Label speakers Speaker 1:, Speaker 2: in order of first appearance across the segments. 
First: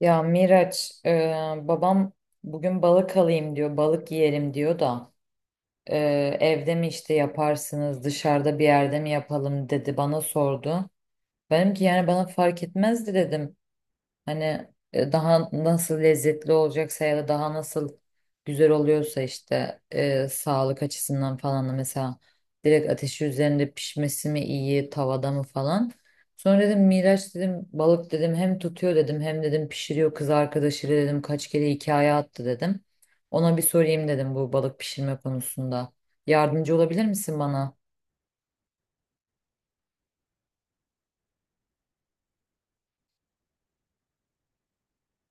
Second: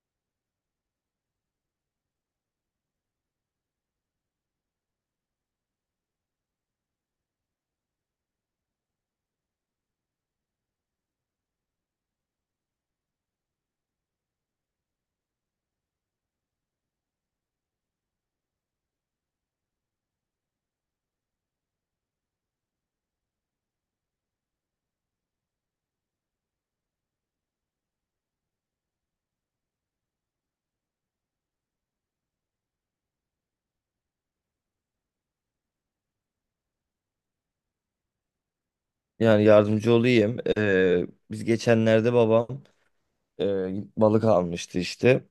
Speaker 1: Ya Miraç, babam bugün balık alayım diyor, balık yiyelim diyor da, e, evde mi işte yaparsınız, dışarıda bir yerde mi yapalım dedi, bana sordu. Benim ki yani bana fark etmezdi dedim. Hani daha nasıl lezzetli olacaksa ya da daha nasıl güzel oluyorsa işte, sağlık açısından falan da, mesela direkt ateşi üzerinde pişmesi mi iyi, tavada mı falan. Sonra dedim Miraç dedim, balık dedim, hem tutuyor dedim, hem dedim pişiriyor kız arkadaşıyla dedim, kaç kere hikaye attı dedim. Ona bir sorayım dedim bu balık pişirme konusunda. Yardımcı olabilir misin bana?
Speaker 2: Yani yardımcı olayım. Biz geçenlerde babam e, balık almıştı işte.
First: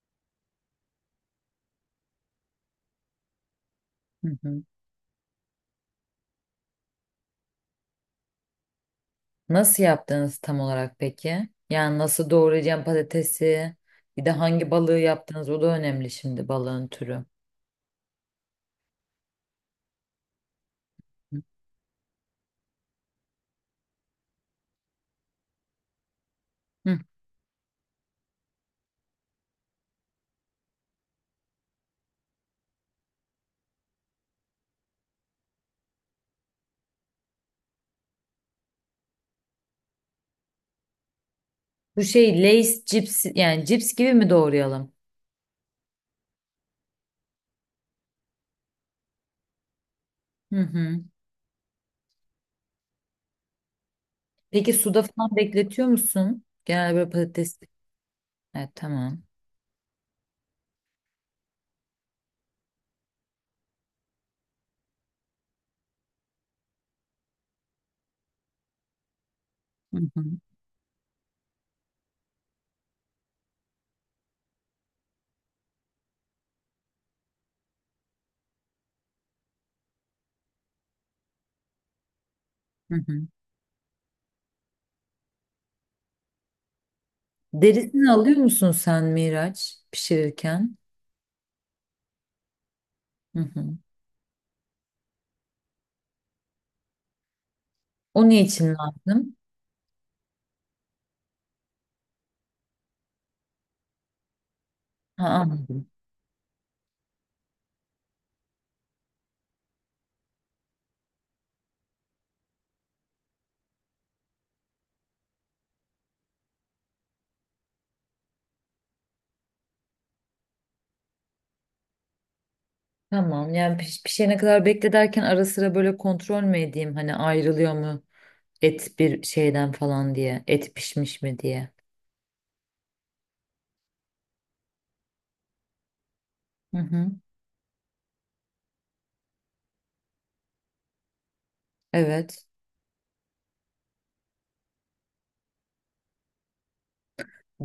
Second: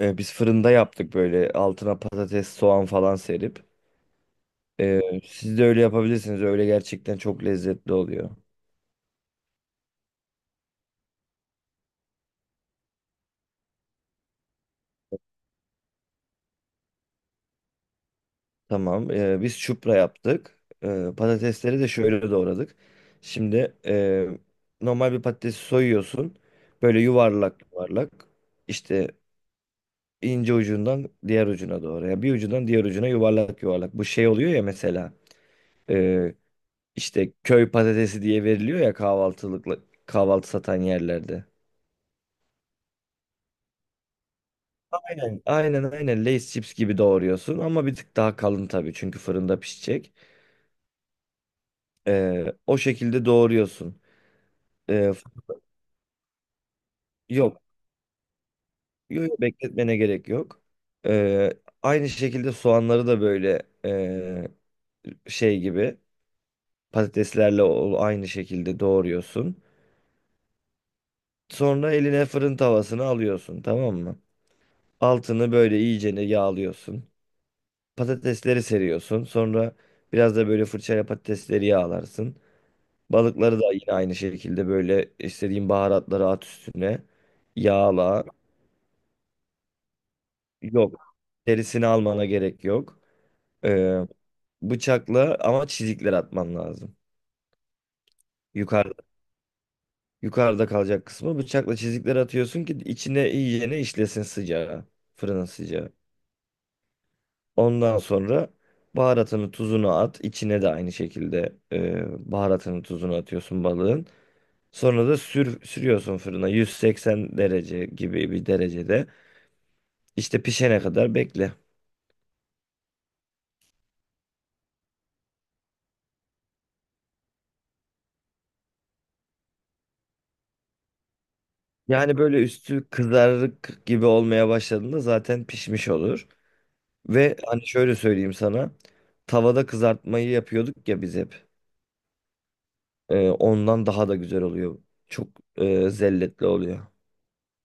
Speaker 2: Biz fırında yaptık böyle altına patates, soğan falan serip.
Speaker 1: Hı hı.
Speaker 2: Siz de öyle yapabilirsiniz. Öyle gerçekten çok lezzetli oluyor.
Speaker 1: Nasıl yaptınız tam olarak peki? Yani nasıl doğrayacağım patatesi? Bir de hangi balığı yaptınız? O da önemli şimdi, balığın türü.
Speaker 2: Tamam. Biz çupra yaptık. Patatesleri de şöyle doğradık. Şimdi normal bir patatesi soyuyorsun.
Speaker 1: Hı.
Speaker 2: Böyle yuvarlak yuvarlak. İşte ince ucundan diğer ucuna doğru. Yani bir ucundan diğer ucuna yuvarlak yuvarlak. Bu şey oluyor ya mesela. Ee, işte köy patatesi diye veriliyor ya kahvaltılıkla kahvaltı satan yerlerde.
Speaker 1: Bu şey Lay's cips, yani cips gibi mi doğrayalım?
Speaker 2: Aynen. Aynen Lay's chips gibi doğruyorsun ama bir tık daha kalın tabii çünkü fırında pişecek.
Speaker 1: Hı hı.
Speaker 2: O şekilde doğruyorsun.
Speaker 1: Peki suda
Speaker 2: Ee, f-
Speaker 1: falan bekletiyor musun? Genel böyle patates.
Speaker 2: Yok,
Speaker 1: Evet, tamam.
Speaker 2: yok, bekletmene gerek yok. Ee, Aynı şekilde soğanları da böyle şey gibi aynı şekilde doğruyorsun.
Speaker 1: Hı hı.
Speaker 2: Sonra eline fırın tavasını alıyorsun, tamam mı? Altını böyle iyicene yağlıyorsun. Patatesleri seriyorsun. Sonra biraz da böyle fırçayla patatesleri yağlarsın.
Speaker 1: Hı hı.
Speaker 2: Balıkları da yine aynı şekilde böyle istediğin baharatları at üstüne.
Speaker 1: Derisini
Speaker 2: Yağla.
Speaker 1: alıyor musun sen Miraç pişirirken?
Speaker 2: Yok. Derisini almana gerek yok.
Speaker 1: Hı hı.
Speaker 2: Ee, Bıçakla ama çizikler atman lazım.
Speaker 1: O ne için
Speaker 2: Yukarıda,
Speaker 1: lazım?
Speaker 2: yukarıda kalacak kısmı bıçakla çizikler atıyorsun ki içine iyicene işlesin sıcağı.
Speaker 1: Ha,
Speaker 2: Fırının
Speaker 1: anladım.
Speaker 2: sıcağı. Ondan sonra baharatını tuzunu at. İçine de aynı şekilde baharatını tuzunu atıyorsun balığın. Sonra da sürüyorsun fırına 180 derece gibi bir derecede. İşte pişene kadar bekle.
Speaker 1: Tamam, yani pişene kadar bekle derken, ara sıra böyle kontrol mü edeyim, hani ayrılıyor mu et bir şeyden falan diye. Et pişmiş mi diye.
Speaker 2: Yani böyle üstü kızarık gibi olmaya başladığında zaten pişmiş olur.
Speaker 1: Hı hı.
Speaker 2: Ve hani şöyle söyleyeyim sana. Tavada kızartmayı yapıyorduk ya biz hep.
Speaker 1: Evet.
Speaker 2: Ondan daha da güzel oluyor. Çok zelletli oluyor.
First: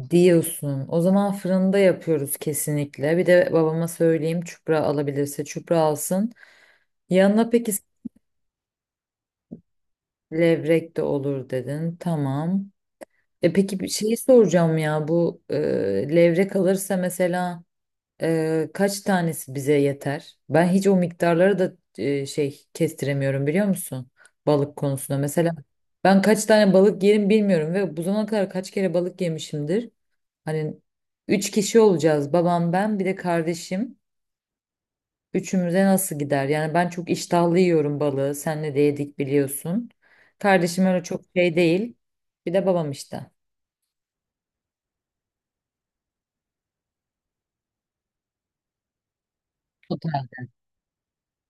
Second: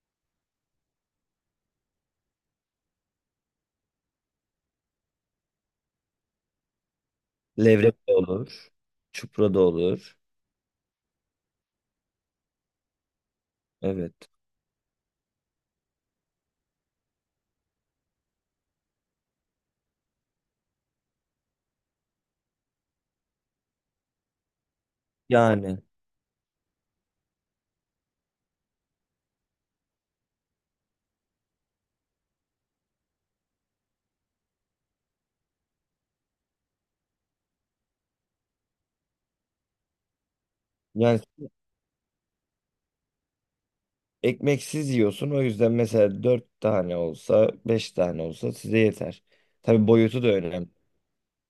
Speaker 1: Diyorsun. O zaman fırında yapıyoruz kesinlikle. Bir de babama söyleyeyim, çupra alabilirse çupra alsın. Yanına peki
Speaker 2: Levrek de olur. Çupra da olur.
Speaker 1: levrek de olur dedin. Tamam. E peki bir
Speaker 2: Evet.
Speaker 1: şeyi soracağım ya, bu levrek alırsa mesela, kaç tanesi bize yeter? Ben hiç o miktarları da şey kestiremiyorum, biliyor musun? Balık konusunda. Mesela
Speaker 2: Yani
Speaker 1: ben kaç tane balık yerim bilmiyorum ve bu zamana kadar kaç kere balık yemişimdir. Hani üç kişi olacağız. Babam, ben, bir de kardeşim. Üçümüze nasıl gider? Yani ben çok iştahlı yiyorum balığı. Senle de yedik biliyorsun. Kardeşim öyle
Speaker 2: yani
Speaker 1: çok şey değil. Bir de babam işte.
Speaker 2: ekmeksiz yiyorsun. O yüzden mesela 4 tane olsa, 5 tane olsa size yeter. Tabii boyutu
Speaker 1: Total.
Speaker 2: da önemli.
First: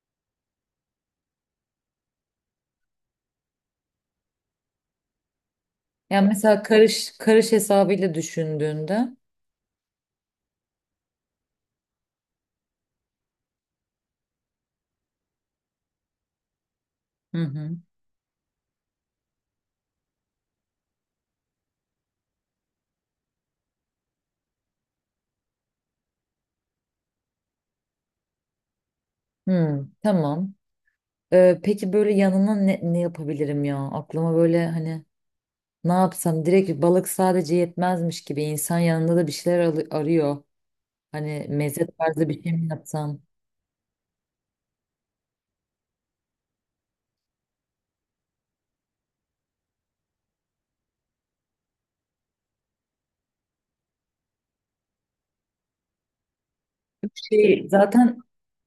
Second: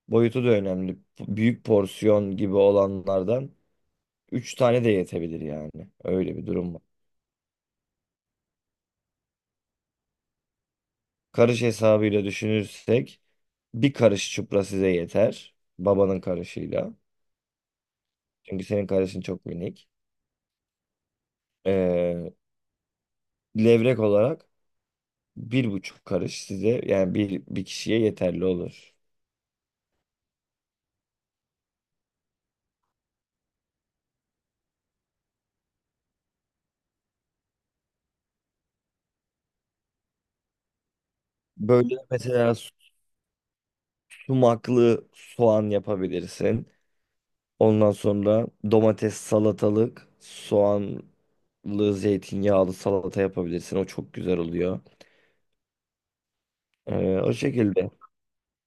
Speaker 2: Boyutu da önemli. Büyük porsiyon gibi olanlardan 3 tane de yetebilir yani.
Speaker 1: Yani
Speaker 2: Öyle bir
Speaker 1: mesela
Speaker 2: durum var.
Speaker 1: karış karış hesabıyla düşündüğünde.
Speaker 2: Karış hesabıyla düşünürsek bir karış çupra size yeter. Babanın karışıyla.
Speaker 1: Hı hı.
Speaker 2: Çünkü senin karışın çok minik. Ee, Levrek olarak bir buçuk karış size yani bir kişiye yeterli olur.
Speaker 1: Hmm, tamam. Peki böyle yanına ne yapabilirim ya? Aklıma böyle hani ne yapsam direkt balık sadece yetmezmiş gibi, insan yanında da bir şeyler arıyor. Hani meze
Speaker 2: Böyle
Speaker 1: tarzı bir şey
Speaker 2: mesela
Speaker 1: mi yapsam?
Speaker 2: sumaklı soğan yapabilirsin. Ondan sonra domates, salatalık, soğanlı, zeytinyağlı salata yapabilirsin. O çok güzel oluyor. O
Speaker 1: Şey,
Speaker 2: şekilde.
Speaker 1: zaten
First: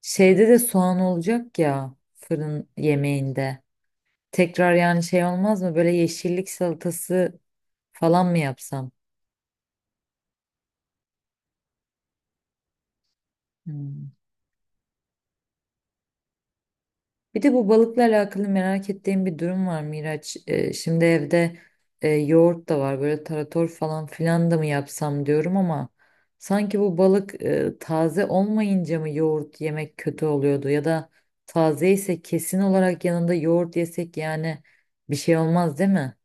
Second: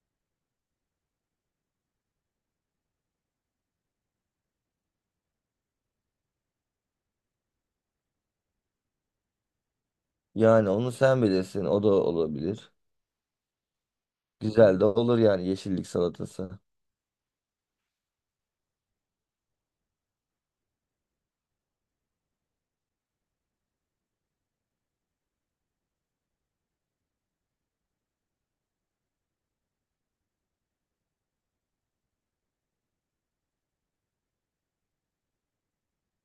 Speaker 1: şeyde de soğan olacak ya, fırın yemeğinde. Tekrar yani şey olmaz mı? Böyle yeşillik salatası falan mı yapsam?
Speaker 2: Yani onu sen bilirsin. O da olabilir.
Speaker 1: Hmm.
Speaker 2: Güzel de olur yani yeşillik salatası.
Speaker 1: Bir de bu balıkla alakalı merak ettiğim bir durum var Miraç. Şimdi evde yoğurt da var, böyle tarator falan filan da mı yapsam diyorum ama sanki bu balık taze olmayınca mı yoğurt yemek kötü oluyordu, ya da taze ise kesin olarak yanında yoğurt yesek yani bir şey olmaz değil mi?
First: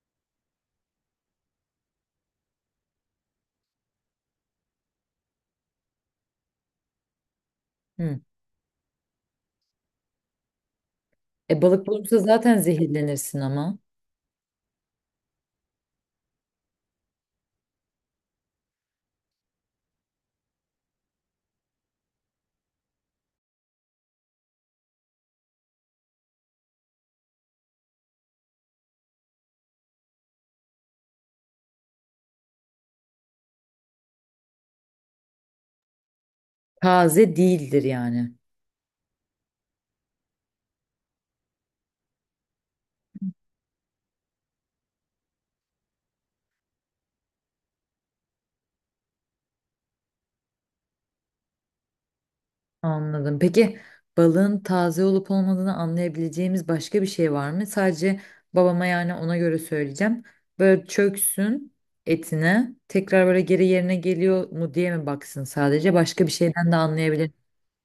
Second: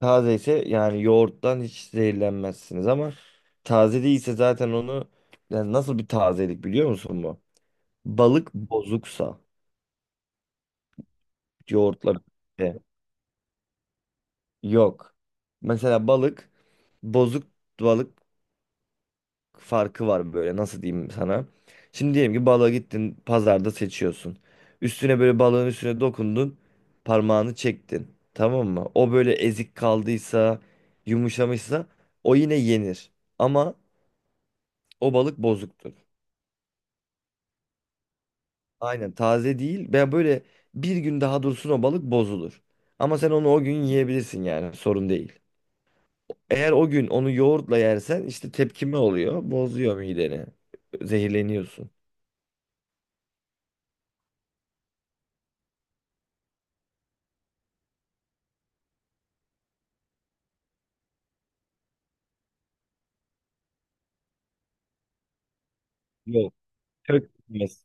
Speaker 2: Taze ise yani yoğurttan hiç zehirlenmezsiniz ama taze değilse zaten onu yani nasıl bir tazelik biliyor musun bu?
Speaker 1: Hı.
Speaker 2: Balık bozuksa
Speaker 1: E balık
Speaker 2: yoğurtla
Speaker 1: bulursa zaten
Speaker 2: birlikte.
Speaker 1: zehirlenirsin ama
Speaker 2: Yok. Mesela balık, bozuk balık farkı var böyle. Nasıl diyeyim sana? Şimdi diyelim ki balığa gittin, pazarda seçiyorsun. Üstüne böyle balığın üstüne dokundun, parmağını çektin. Tamam mı? O böyle ezik kaldıysa, yumuşamışsa o yine yenir. Ama o balık bozuktur.
Speaker 1: taze değildir yani.
Speaker 2: Aynen, taze değil. Ben böyle bir gün daha dursun o balık bozulur. Ama sen onu o gün yiyebilirsin, yani sorun değil. Eğer o gün onu yoğurtla yersen işte tepkime oluyor. Bozuyor mideni. Zehirleniyorsun.
Speaker 1: Anladım. Peki balığın taze olup olmadığını anlayabileceğimiz başka bir şey var mı? Sadece babama, yani ona göre söyleyeceğim. Böyle çöksün etine, tekrar böyle geri yerine geliyor mu diye mi baksın, sadece başka bir
Speaker 2: Yok.
Speaker 1: şeyden de anlayabilir.
Speaker 2: Çökmez.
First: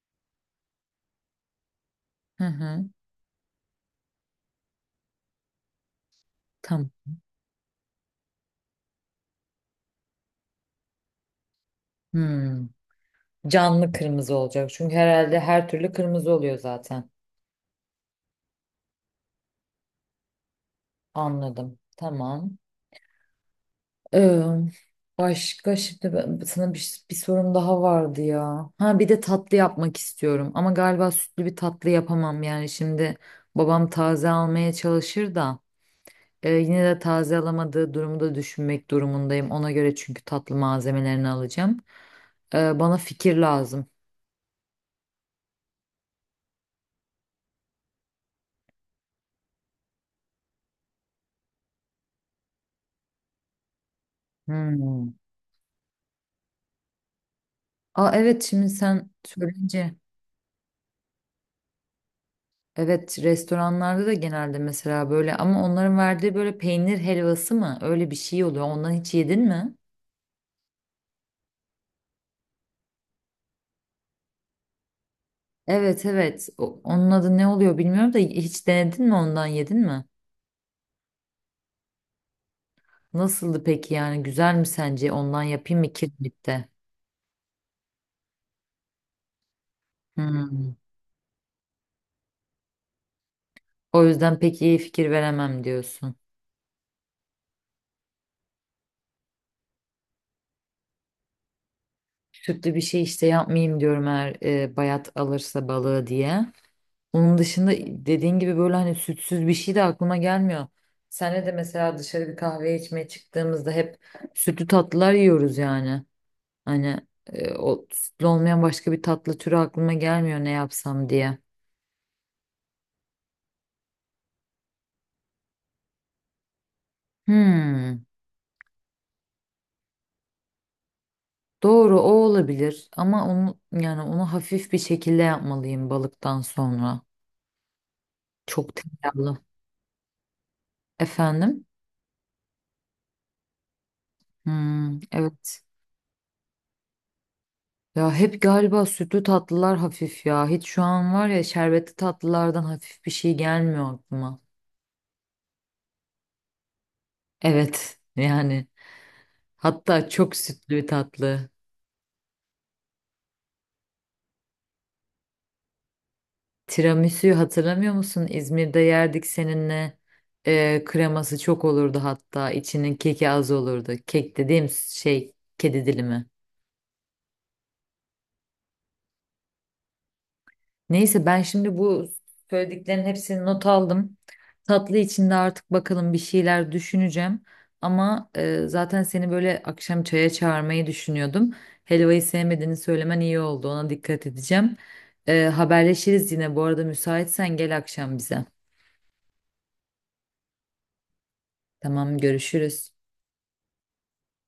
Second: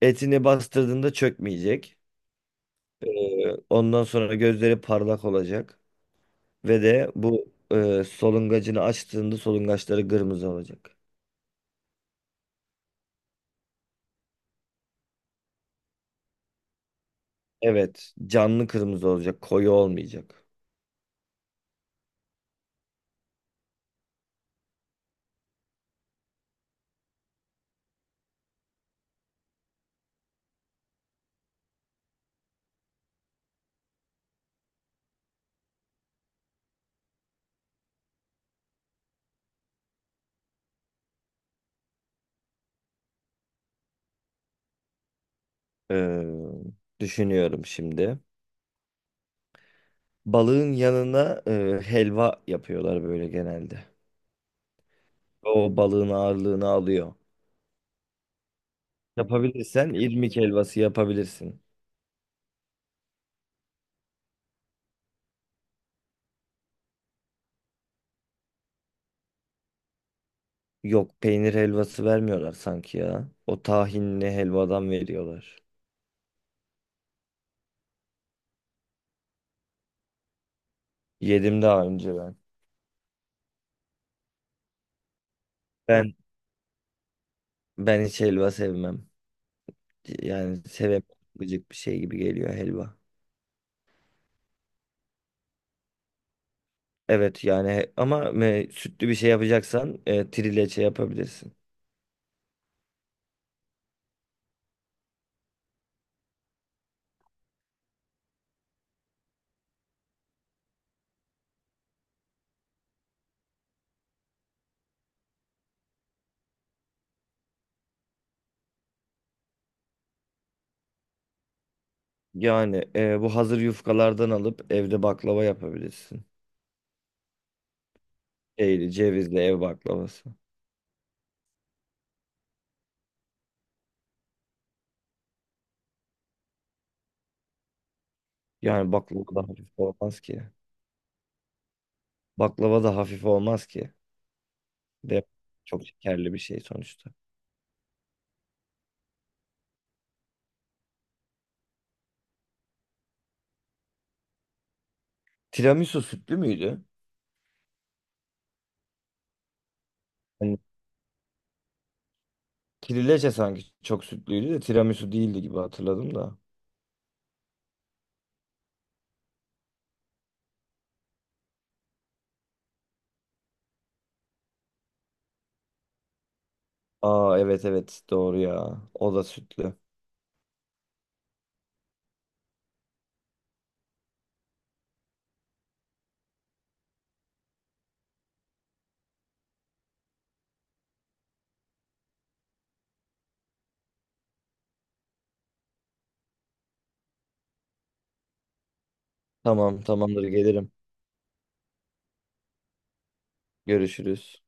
Speaker 2: Etini bastırdığında çökmeyecek.
Speaker 1: Hı hı.
Speaker 2: Ee, Ondan sonra gözleri parlak olacak. Ve
Speaker 1: Tamam.
Speaker 2: de bu solungacını açtığında solungaçları kırmızı olacak.
Speaker 1: Hmm. Canlı kırmızı olacak çünkü herhalde her türlü kırmızı oluyor zaten.
Speaker 2: Evet. Canlı kırmızı olacak. Koyu olmayacak.
Speaker 1: Anladım. Tamam. Ee, Başka şimdi sana bir sorum daha vardı ya. Ha bir de tatlı yapmak istiyorum ama galiba sütlü bir tatlı yapamam, yani şimdi babam taze almaya çalışır da yine de taze alamadığı durumu da düşünmek durumundayım. Ona göre çünkü tatlı malzemelerini alacağım. Bana fikir lazım.
Speaker 2: Ee, Düşünüyorum şimdi. Balığın yanına helva yapıyorlar böyle genelde.
Speaker 1: Hmm.
Speaker 2: O balığın ağırlığını alıyor.
Speaker 1: Aa, evet, şimdi sen söyleyince,
Speaker 2: Yapabilirsen irmik helvası yapabilirsin.
Speaker 1: evet, restoranlarda da genelde mesela böyle, ama onların verdiği böyle peynir helvası mı öyle bir şey oluyor. Ondan hiç yedin mi?
Speaker 2: Yok, peynir helvası vermiyorlar sanki ya. O tahinli helvadan veriyorlar.
Speaker 1: Evet, evet. Onun adı ne oluyor bilmiyorum da, hiç denedin mi, ondan yedin mi?
Speaker 2: Yedim daha önce ben.
Speaker 1: Nasıldı peki, yani güzel mi sence? Ondan yapayım mı
Speaker 2: Ben
Speaker 1: kirmitte?
Speaker 2: ben hiç helva sevmem. Yani
Speaker 1: Hmm.
Speaker 2: sevemem. Gıcık bir şey gibi geliyor helva.
Speaker 1: O yüzden pek iyi fikir veremem diyorsun.
Speaker 2: Evet yani ama sütlü bir şey yapacaksan trileçe yapabilirsin.
Speaker 1: Sütlü bir şey işte yapmayayım diyorum, eğer bayat alırsa balığı diye. Onun dışında dediğin gibi böyle hani sütsüz bir şey de aklıma gelmiyor. Senle de mesela dışarı bir kahve içmeye çıktığımızda hep sütlü tatlılar yiyoruz yani. Hani o sütlü olmayan başka bir tatlı türü aklıma gelmiyor, ne yapsam diye.
Speaker 2: Yani bu hazır yufkalardan alıp evde baklava yapabilirsin.
Speaker 1: Hmm,
Speaker 2: Şeyli, cevizli ev baklavası.
Speaker 1: doğru, o olabilir ama onu, yani onu hafif bir şekilde yapmalıyım balıktan sonra. Çok
Speaker 2: Yani baklava
Speaker 1: tereyağlı.
Speaker 2: da hafif olmaz ki.
Speaker 1: Efendim?
Speaker 2: Baklava da hafif olmaz ki.
Speaker 1: Hmm,
Speaker 2: De
Speaker 1: evet.
Speaker 2: çok şekerli bir şey sonuçta.
Speaker 1: Ya hep galiba sütlü tatlılar hafif ya. Hiç şu an var ya, şerbetli tatlılardan hafif bir şey gelmiyor aklıma.
Speaker 2: Tiramisu sütlü müydü?
Speaker 1: Evet yani, hatta çok
Speaker 2: Hani
Speaker 1: sütlü bir tatlı.
Speaker 2: kirileçe sanki çok sütlüydü de tiramisu değildi gibi hatırladım da.
Speaker 1: Tiramisu'yu hatırlamıyor musun? İzmir'de yerdik seninle. Kreması çok olurdu hatta. İçinin keki az olurdu. Kek dediğim şey kedi dilimi.
Speaker 2: Aa, evet evet, doğru ya. O da sütlü.
Speaker 1: Neyse, ben şimdi bu söylediklerin hepsini not aldım. Tatlı içinde artık bakalım, bir şeyler düşüneceğim. Ama zaten seni böyle akşam çaya çağırmayı düşünüyordum. Helvayı sevmediğini söylemen iyi oldu. Ona dikkat edeceğim. Haberleşiriz yine. Bu arada müsaitsen gel akşam bize.
Speaker 2: Tamam, tamamdır, gelirim.
Speaker 1: Tamam, görüşürüz.
Speaker 2: Görüşürüz.